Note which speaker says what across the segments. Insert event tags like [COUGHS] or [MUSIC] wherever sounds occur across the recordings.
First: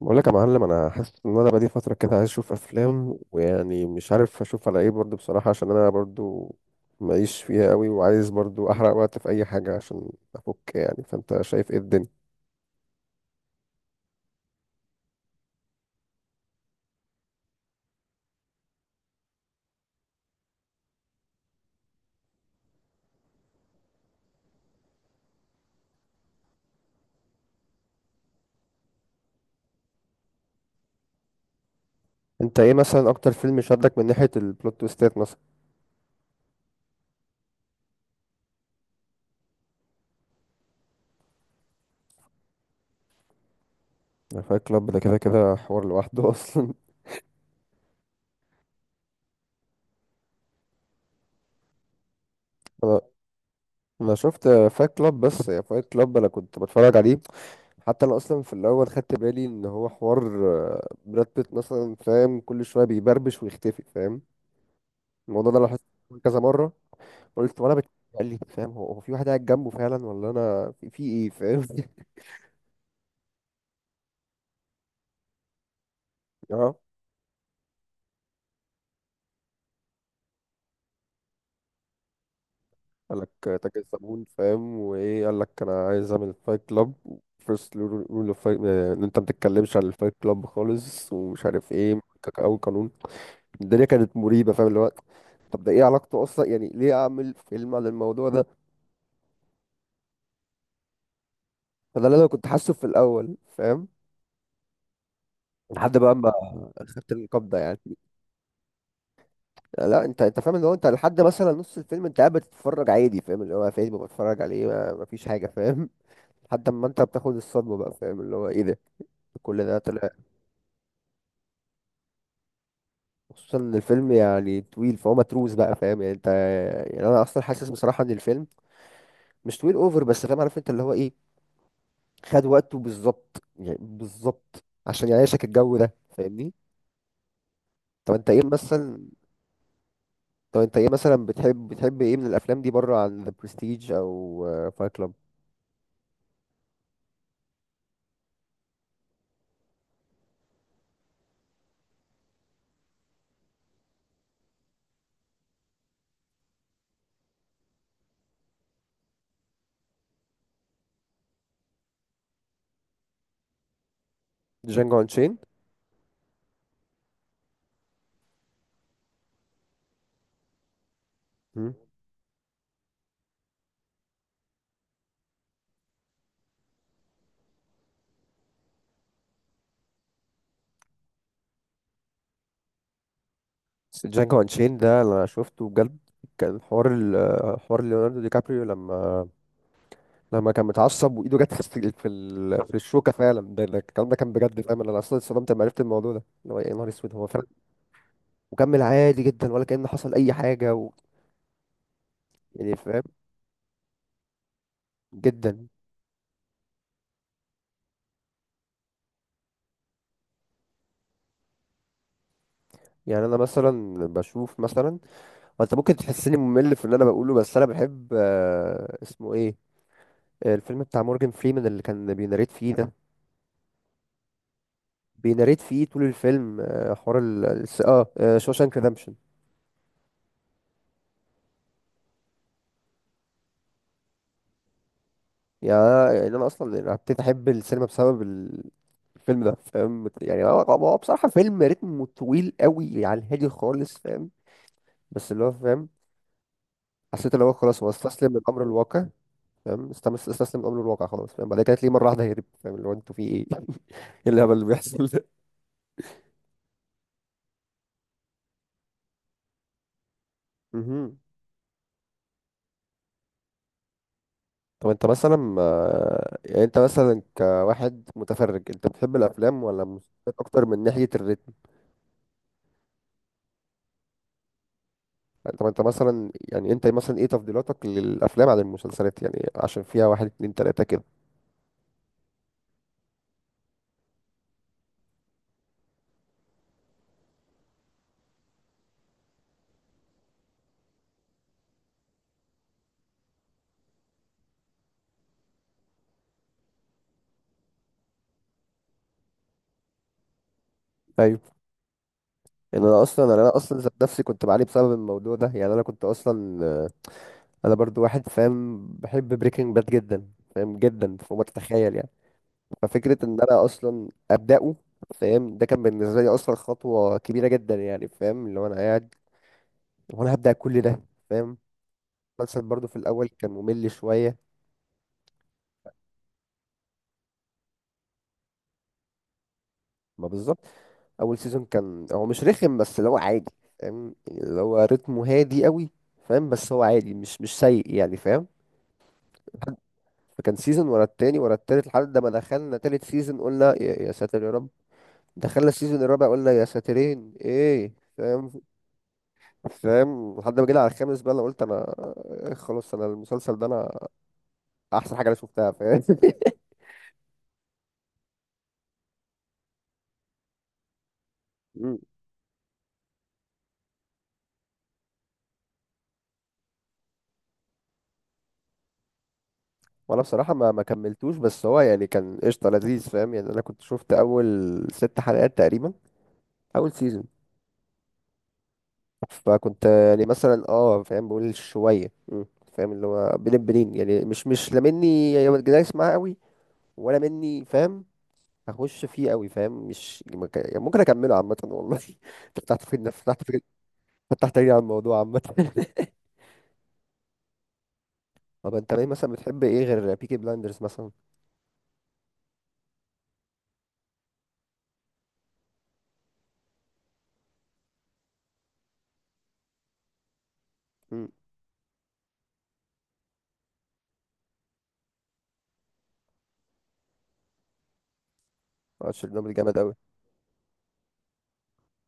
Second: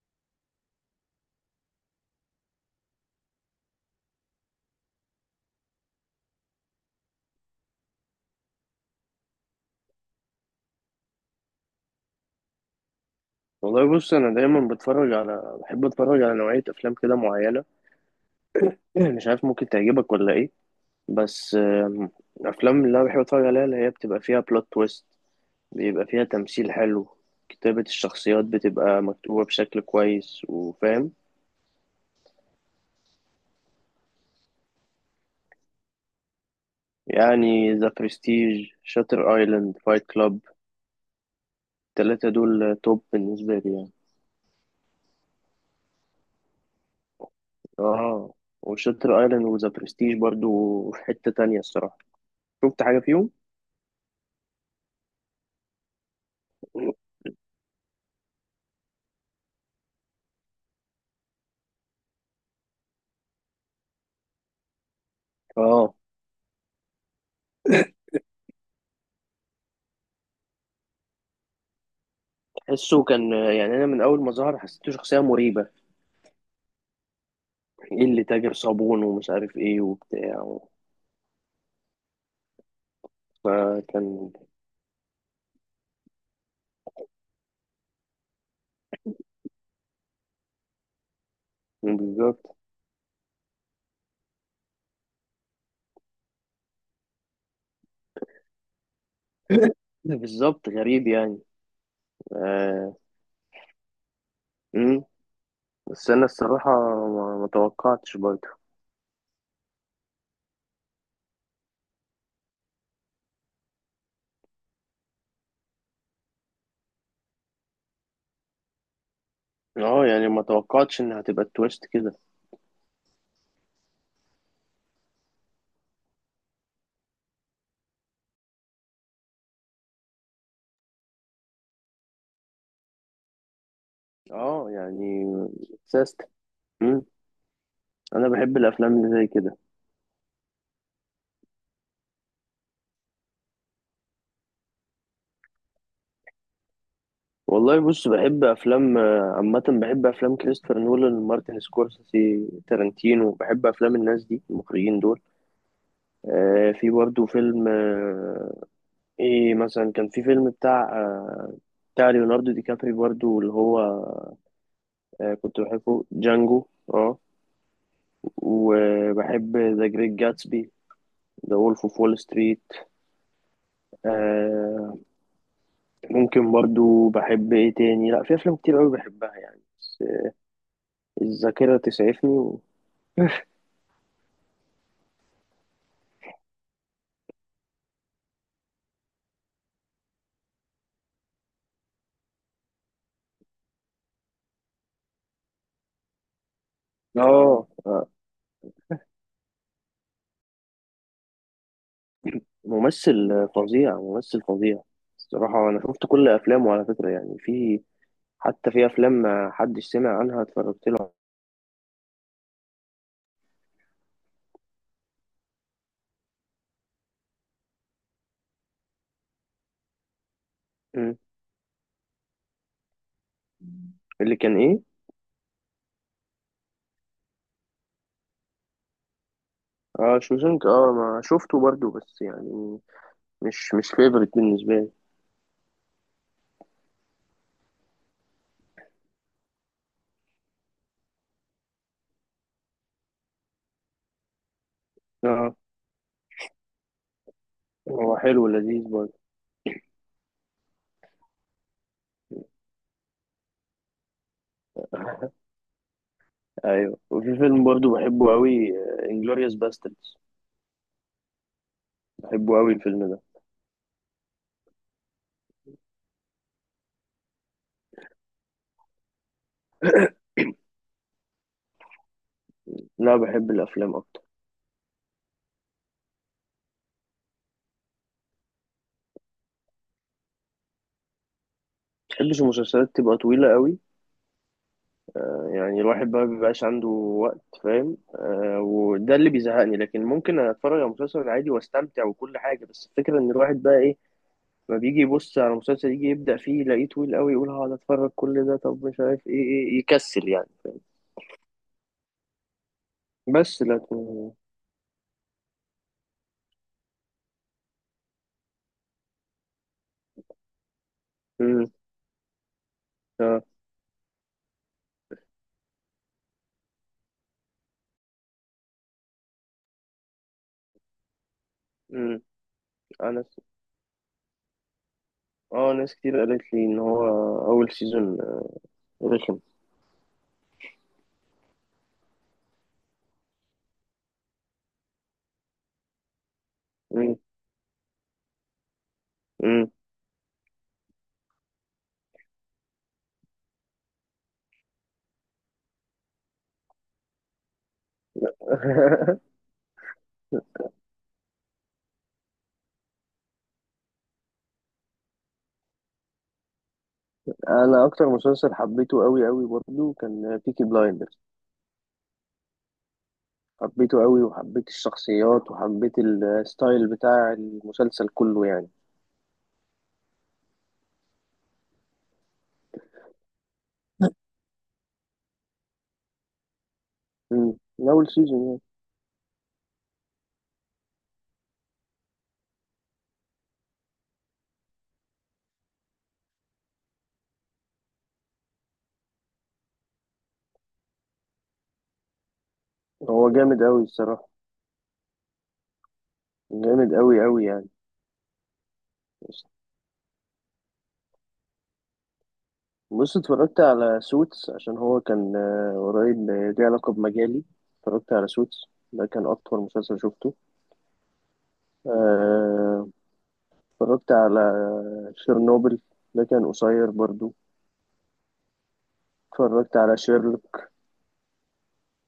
Speaker 1: بقول لك يا معلم، انا حاسس ان انا بقالي فتره كده عايز اشوف افلام. ويعني مش عارف اشوف على ايه برضو بصراحه، عشان انا برضو ماليش فيها قوي، وعايز برضو احرق وقت في اي حاجه عشان افك يعني. فانت شايف ايه الدنيا؟
Speaker 2: والله بص انا دايما بتفرج على بحب اتفرج على نوعيه افلام كده معينه. [CLEARS THROAT] مش عارف ممكن تعجبك ولا ايه؟ بس الافلام اللي انا بحب اتفرج عليها اللي هي بتبقى فيها بلوت تويست، بيبقى فيها تمثيل حلو، كتابه الشخصيات بتبقى مكتوبه بشكل كويس وفاهم.
Speaker 1: انت ايه مثلا اكتر فيلم شدك من ناحيه البلوت تويستات مثلا؟
Speaker 2: يعني ذا برستيج، شاتر ايلاند، فايت كلاب، التلاتة دول توب بالنسبه لي يعني.
Speaker 1: فايت كلاب ده كده كده حوار لوحده [LAUGHS] اصلا.
Speaker 2: اه، وشاتر ايلاند وذا برستيج برضو في حته تانية الصراحه، شفت حاجه
Speaker 1: انا
Speaker 2: فيهم.
Speaker 1: انا شفت فايت كلاب بس [LAUGHS] يا فايت كلاب، انا كنت بتفرج
Speaker 2: [CLEARS THROAT]
Speaker 1: عليه حتى انا اصلا في الاول خدت بالي ان هو حوار. براد بيت مثلا، فاهم؟ كل شويه بيبربش ويختفي، فاهم الموضوع ده؟ لاحظت
Speaker 2: اه،
Speaker 1: كذا مره. قلت وانا قال لي فاهم، هو في واحد قاعد جنبه فعلا، ولا انا في ايه، فاهم؟ [LAUGHS]
Speaker 2: حسه كان، يعني انا من اول ما ظهر حسيته شخصيه مريبه.
Speaker 1: اه،
Speaker 2: ايه اللي تاجر صابون ومش عارف ايه وبتاع و
Speaker 1: قال لك تاكل صابون،
Speaker 2: فكان
Speaker 1: فاهم؟ وايه قال لك؟ انا عايز اعمل فايت كلاب، فيرست رول اوف فايت ان انت ما تتكلمش عن الفايت كلاب خالص، ومش عارف ايه،
Speaker 2: بالظبط.
Speaker 1: اول قانون. الدنيا كانت مريبه، فاهم الوقت؟ طب ده ايه علاقته اصلا؟ يعني ليه اعمل فيلم عن الموضوع ده؟
Speaker 2: [LAUGHS] بالظبط، غريب يعني.
Speaker 1: فده اللي انا كنت حاسه في
Speaker 2: آه.
Speaker 1: الاول، فاهم؟
Speaker 2: مم.
Speaker 1: لحد
Speaker 2: بس
Speaker 1: بقى
Speaker 2: انا
Speaker 1: ما
Speaker 2: الصراحه
Speaker 1: خدت
Speaker 2: ما
Speaker 1: القبضه يعني.
Speaker 2: توقعتش برضه.
Speaker 1: لا، انت فاهم، اللي هو انت لحد مثلا نص الفيلم انت قاعد بتتفرج عادي، فاهم؟ اللي هو فيلم بتفرج عليه ما فيش حاجه، فاهم؟ [LAUGHS] لحد ما انت بتاخد الصدمه بقى، فاهم؟ اللي هو ايه ده، كل ده
Speaker 2: اه،
Speaker 1: طلع!
Speaker 2: يعني ما توقعتش انها هتبقى التويست كده.
Speaker 1: خصوصا ان الفيلم يعني طويل، فهو متروس بقى، فاهم يعني انت؟ يعني انا اصلا حاسس بصراحه ان الفيلم مش طويل اوفر بس، فاهم؟ عارف انت اللي هو ايه، خد وقته بالظبط، يعني بالظبط
Speaker 2: اه،
Speaker 1: عشان
Speaker 2: يعني
Speaker 1: يعيشك الجو ده،
Speaker 2: ساست.
Speaker 1: فاهمني؟
Speaker 2: مم.
Speaker 1: طب
Speaker 2: انا
Speaker 1: انت ايه
Speaker 2: بحب الافلام
Speaker 1: مثلا
Speaker 2: اللي زي كده.
Speaker 1: طب انت ايه مثلا بتحب ايه من الافلام دي بره عن ذا برستيج او فايت كلاب؟
Speaker 2: والله بص، بحب افلام عامه، بحب افلام كريستوفر نولان، مارتن سكورسيزي، تارانتينو. بحب افلام الناس دي، المخرجين دول. في برضه فيلم، ايه مثلا، كان في فيلم بتاع ليوناردو دي كابري برضه اللي هو.
Speaker 1: جانجو
Speaker 2: آه،
Speaker 1: انشين؟
Speaker 2: كنت بحبه جانجو. اه، وبحب ذا جريت جاتسبي، ذا وولف اوف وول ستريت. آه، ممكن برضه بحب ايه تاني؟ لا، في افلام كتير قوي بحبها يعني بس الذاكرة تسعفني و.
Speaker 1: بس جانجو انشين ده انا شفته بجد. كان حوار حوار ليوناردو دي كابريو لما كان متعصب وايده جت [LAUGHS] في الشوكه فعلا. ده الكلام ده كان بجد، فاهم؟ انا اصلا اتصدمت لما عرفت الموضوع ده، اللي هو يا نهار اسود، هو فعلا
Speaker 2: اه،
Speaker 1: وكمل عادي جدا ولا كأن حصل اي حاجه يعني، فاهم؟
Speaker 2: ممثل فظيع، ممثل فظيع.
Speaker 1: جدا.
Speaker 2: الصراحة أنا شفت كل أفلامه على فكرة، يعني في، حتى في أفلام ما حدش سمع عنها اتفرجت له.
Speaker 1: يعني انا مثلا بشوف مثلا، وانت ممكن تحسني ممل في اللي انا بقوله، بس انا بحب، اسمه ايه، الفيلم بتاع
Speaker 2: مم.
Speaker 1: مورجان فريمان اللي كان بيناريت فيه ده.
Speaker 2: اللي كان ايه؟
Speaker 1: بيناريت فيه طول الفيلم، حوار ال الس- اه شوشانك ريدمبشن.
Speaker 2: اه، شوزنك. اه، ما شفته برضو بس يعني مش فيفرت بالنسبه لي.
Speaker 1: يعني انا اصلا يعني ابتديت احب السينما بسبب الفيلم ده، فاهم؟ يعني هو، هو بصراحة فيلم رتمه طويل قوي، يعني هادي خالص، فاهم؟ بس اللي هو،
Speaker 2: اه،
Speaker 1: فاهم؟ حسيت اللي هو خلاص، هو
Speaker 2: هو
Speaker 1: استسلم
Speaker 2: حلو
Speaker 1: للامر
Speaker 2: ولذيذ
Speaker 1: الواقع،
Speaker 2: برضو.
Speaker 1: فاهم؟ استسلم لامر الواقع خلاص، فاهم؟ بعد كده تلاقيه مره واحده هرب، فاهم؟ اللي هو انتوا في ايه؟ [LAUGHS] ايه الهبل اللي بيحصل ده؟
Speaker 2: ايوه، وفي فيلم برضو بحبه قوي، انجلوريوس باستردز،
Speaker 1: مهم.
Speaker 2: بحبه قوي الفيلم ده.
Speaker 1: طب انت مثلا، يعني انت مثلا كواحد متفرج، انت بتحب الافلام ولا المسلسلات اكتر من ناحيه الريت؟
Speaker 2: لا، بحب الافلام اكتر.
Speaker 1: طب انت مثلا، يعني انت مثلا ايه تفضيلاتك للافلام عن المسلسلات، يعني عشان فيها واحد اتنين تلاته كده؟
Speaker 2: ما بحبش المسلسلات تبقى طويله قوي، يعني الواحد بقى بيبقاش عنده وقت، فاهم؟ وده اللي بيزهقني، لكن ممكن اتفرج على مسلسل عادي واستمتع وكل حاجه. بس الفكره ان الواحد بقى ايه؟ فبيجي يبص على مسلسل، يجي يبدأ فيه يلاقيه طويل قوي، يقول هقعد اتفرج كل ده؟ طب مش عارف ايه، يكسل يعني.
Speaker 1: ايوه. يعني انا
Speaker 2: بس
Speaker 1: اصلا ذات نفسي
Speaker 2: لكن.
Speaker 1: كنت بعاني بسبب الموضوع ده. يعني انا كنت اصلا، انا برضو واحد، فاهم، بحب بريكنج باد جدا، فاهم، جدا فوق ما
Speaker 2: امم
Speaker 1: تتخيل يعني. ففكره ان
Speaker 2: اه،
Speaker 1: انا اصلا ابداه، فاهم، ده كان بالنسبه لي اصلا خطوه كبيره جدا، يعني فاهم، اللي هو انا قاعد وانا هبدا كل ده، فاهم؟
Speaker 2: امم
Speaker 1: المسلسل برضو في
Speaker 2: انا
Speaker 1: الاول
Speaker 2: س-
Speaker 1: كان ممل شويه.
Speaker 2: اه، ناس كتير قالت لي ان هو اول سيزون رخم.
Speaker 1: ما بالظبط، اول سيزون كان هو مش رخم، بس اللي هو عادي، فاهم؟ يعني اللي هو رتمه هادي قوي، فاهم؟ بس هو عادي،
Speaker 2: مم.
Speaker 1: مش سيء يعني، فاهم؟
Speaker 2: مم.
Speaker 1: فكان سيزون ورا التاني ورا التالت، لحد ما دخلنا تالت سيزون قلنا يا ساتر يا رب. دخلنا السيزون الرابع قلنا يا ساترين ايه، فاهم؟
Speaker 2: [LAUGHS]
Speaker 1: فاهم لحد ما جينا على الخامس بقى، انا قلت انا، خلاص، انا المسلسل ده انا احسن حاجه انا شفتها، فاهم؟
Speaker 2: انا اكتر مسلسل حبيته قوي قوي برضه كان بيكي بلايندرز،
Speaker 1: [LAUGHS] مم.
Speaker 2: حبيته قوي وحبيت الشخصيات وحبيت الستايل بتاع المسلسل كله يعني.
Speaker 1: وانا بصراحه ما كملتوش، بس هو يعني كان قشطه لذيذ، فاهم؟ يعني انا كنت شفت اول 6 حلقات تقريبا، اول سيزون.
Speaker 2: مم. من اول سيزون.
Speaker 1: فكنت يعني مثلا اه، فاهم، بقول شويه مم، فاهم، اللي هو بين البنين يعني مش لا مني، يعني دايس معاه قوي، ولا مني، فاهم؟ هخش فيه قوي، فاهم، مش مك- يعني ممكن اكمله عامه والله. [LAUGHS] فتحت في
Speaker 2: يعني هو
Speaker 1: فتحت في
Speaker 2: جامد قوي الصراحة،
Speaker 1: فتحت لي على الموضوع عامه [LAUGHS]
Speaker 2: جامد قوي قوي يعني.
Speaker 1: طب انت ليه مثلا بتحب ايه غير بيكي بلايندرز مثلا؟
Speaker 2: بص، اتفرجت على سوتس عشان هو كان قريب، ليه علاقة بمجالي. اتفرجت على سوتس، ده كان أطول مسلسل شفته.
Speaker 1: امم.
Speaker 2: آه، اتفرجت على شيرنوبل، ده كان قصير برضو.
Speaker 1: اه، شيرلوك
Speaker 2: اتفرجت
Speaker 1: جامد قوي.
Speaker 2: على شيرلوك،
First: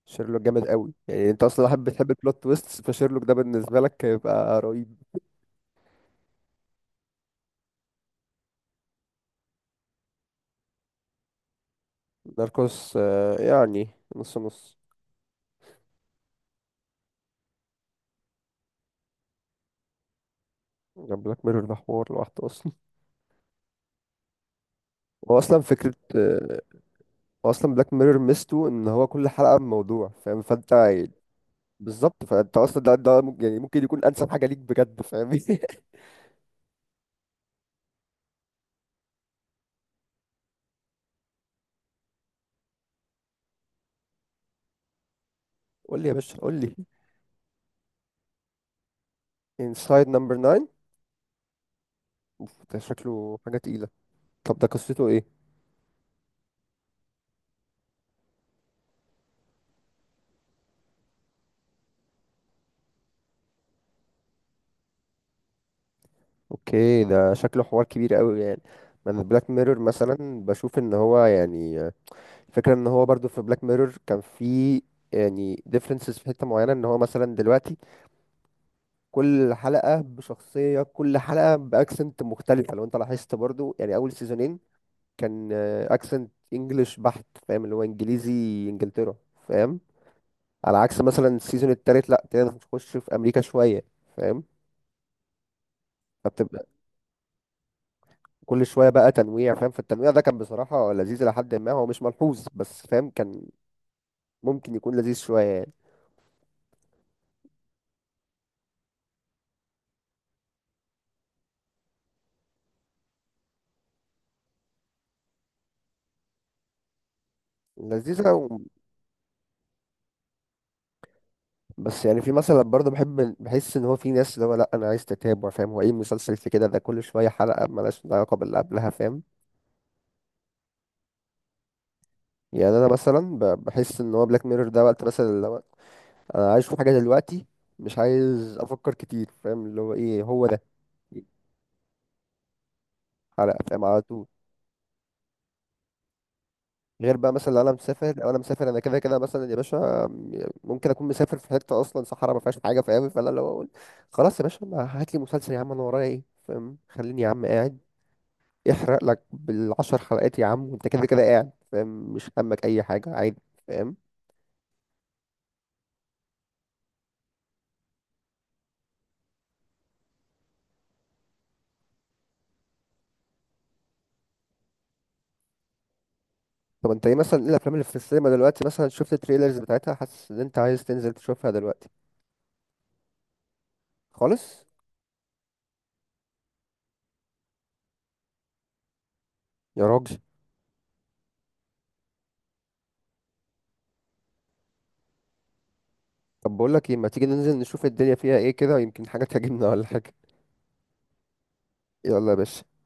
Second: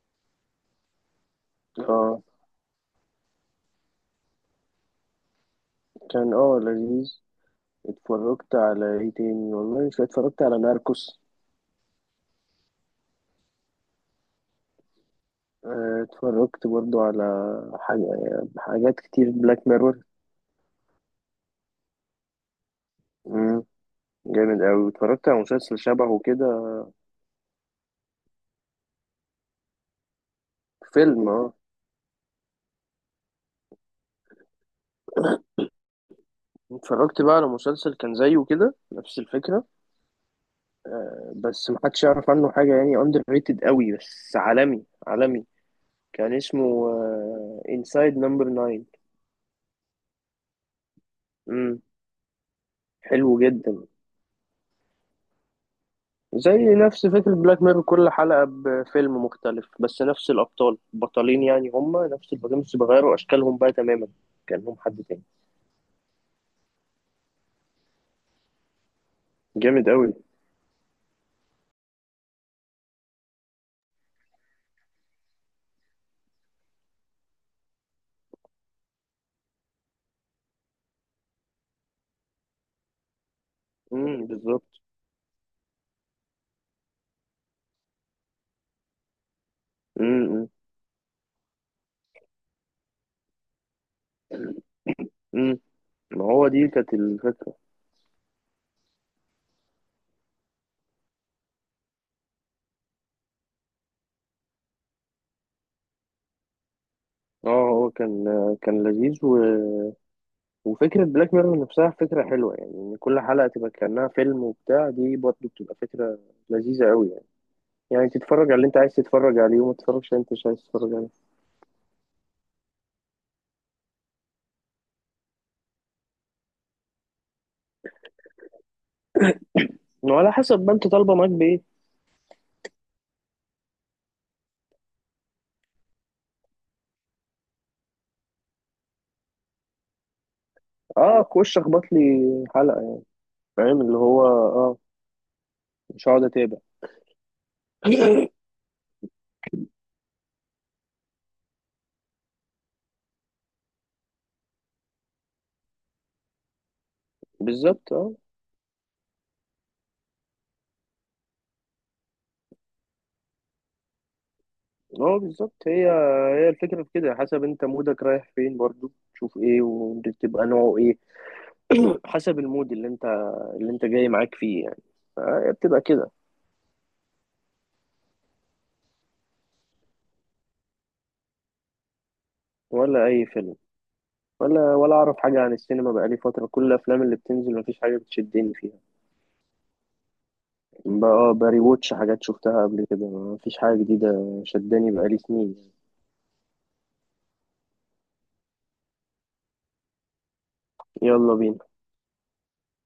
Speaker 1: شيرلوك جامد قوي، يعني انت اصلا واحد بتحب
Speaker 2: اه
Speaker 1: البلوت تويست، فشيرلوك ده بالنسبه لك هيبقى رهيب.
Speaker 2: كان لذيذ. اتفرجت على ايه تاني؟ والله، مش اتفرجت على ناركوس.
Speaker 1: ناركوس، يعني نص نص.
Speaker 2: اتفرجت برضو على حاجة حاجات كتير، بلاك ميرور
Speaker 1: بلاك ميرور ده حوار لوحده اصلا.
Speaker 2: جامد أوي. اتفرجت
Speaker 1: هو
Speaker 2: على
Speaker 1: اصلا
Speaker 2: مسلسل
Speaker 1: فكره،
Speaker 2: شبهه كده،
Speaker 1: هو اصلا بلاك ميرور ميزته ان هو كل حلقه بموضوع، فاهم؟ فانت
Speaker 2: فيلم. اه،
Speaker 1: بالظبط، فانت اصلا ده ممكن يعني ممكن يكون انسب حاجه ليك بجد، فاهم؟ [LAUGHS]
Speaker 2: اتفرجت بقى على مسلسل كان زيه كده نفس الفكرة، بس محدش يعرف عنه حاجة يعني، اندر ريتد قوي بس عالمي عالمي.
Speaker 1: قول لي يا
Speaker 2: كان
Speaker 1: باشا قول لي.
Speaker 2: اسمه انسايد نمبر 9.
Speaker 1: انسايد نمبر 9.
Speaker 2: امم
Speaker 1: اوف، ده شكله
Speaker 2: حلو
Speaker 1: حاجه
Speaker 2: جدا.
Speaker 1: تقيله. طب ده قصته ايه؟
Speaker 2: زي نفس فكرة بلاك ميرور، كل حلقة بفيلم مختلف بس نفس الأبطال، البطلين يعني هما نفس البطلين بس بيغيروا أشكالهم بقى تماما، كأنهم حد تاني.
Speaker 1: اوكي، ده شكله حوار كبير قوي يعني. ما انا بلاك ميرور
Speaker 2: جامد قوي.
Speaker 1: مثلا بشوف ان هو يعني، الفكره ان هو برضو في بلاك ميرور كان في، يعني differences في حته معينه، ان هو مثلا دلوقتي كل حلقة بشخصية، كل حلقة بأكسنت مختلفة، لو انت لاحظت برضو، يعني أول سيزونين
Speaker 2: بالظبط.
Speaker 1: كان أكسنت إنجلش بحت، فاهم اللي هو إنجليزي، إنجلترا، فاهم؟
Speaker 2: امم امم
Speaker 1: على عكس مثلا السيزون التالت لأ، ابتدينا نخش في أمريكا شوية، فاهم؟
Speaker 2: أمم. ما هو
Speaker 1: فبتبقى
Speaker 2: دي كانت الفكرة.
Speaker 1: كل شوية بقى تنويع، فاهم؟ فالتنويع ده كان بصراحة لذيذ لحد ما هو مش ملحوظ، بس فاهم، كان ممكن يكون لذيذ شوية يعني.
Speaker 2: اه، هو كان لذيذ. وفكرة بلاك ميرور نفسها فكرة حلوة، يعني إن كل حلقة تبقى كأنها فيلم وبتاع، دي برضه بتبقى فكرة لذيذة أوي يعني. يعني
Speaker 1: لذيذة.
Speaker 2: تتفرج على اللي أنت عايز تتفرج عليه وما تتفرجش على اللي أنت مش عايز تتفرج عليه،
Speaker 1: بس يعني في مثلا برضه، بحب بحس ان هو في ناس اللي هو لا انا عايز تتابع، فاهم هو ايه المسلسل في كده ده كل شويه حلقه ملهاش علاقه باللي قبلها، فاهم؟
Speaker 2: وعلى حسب ما أنت طالبة معاك بإيه.
Speaker 1: يعني انا مثلا بحس ان هو بلاك ميرور ده وقت مثلا اللي هو انا عايز اشوف حاجه دلوقتي، مش عايز افكر كتير، فاهم اللي هو ايه هو ده.
Speaker 2: أه، خش أخبط لي حلقة يعني،
Speaker 1: حلقه،
Speaker 2: فاهم
Speaker 1: فاهم،
Speaker 2: اللي
Speaker 1: على طول.
Speaker 2: هو، مش هقعد أتابع.
Speaker 1: غير بقى مثلا لو انا مسافر،
Speaker 2: [COUGHS]
Speaker 1: انا كده كده مثلا يا باشا ممكن اكون مسافر في حته اصلا صحراء ما فيهاش حاجه، فاهم؟ فانا اللي هو اقول خلاص يا باشا، ما هات لي مسلسل يا عم، انا ورايا ايه، فاهم؟ خليني يا
Speaker 2: [CLEARS THROAT]
Speaker 1: عم قاعد
Speaker 2: بالظبط. أه،
Speaker 1: يحرق لك بال10 حلقات يا عم، وانت كده كده قاعد، فاهم؟ مش همك اي حاجه عادي، فاهم؟
Speaker 2: أه بالظبط. هي الفكرة في كده، حسب أنت مودك رايح فين برضه تشوف إيه وتبقى نوعه إيه. [CLEARS THROAT] حسب المود اللي أنت جاي معاك فيه يعني، فهي بتبقى كده.
Speaker 1: طب انت ايه مثلا، ايه الافلام اللي في السينما دلوقتي مثلا شفت التريلرز بتاعتها حاسس ان انت عايز تنزل تشوفها دلوقتي؟
Speaker 2: ولا أي فيلم،
Speaker 1: خالص.
Speaker 2: ولا اعرف حاجه عن السينما بقالي فتره، كل الافلام اللي بتنزل مفيش حاجه بتشدني فيها.
Speaker 1: يا راجل!
Speaker 2: بري ووتش حاجات شفتها قبل كده، مفيش حاجه جديده شداني بقالي سنين.
Speaker 1: طب بقول لك ايه، ما تيجي ننزل نشوف الدنيا فيها ايه كده، يمكن حاجه تعجبنا ولا حاجه.
Speaker 2: يلا بينا.
Speaker 1: يلا يا باشا.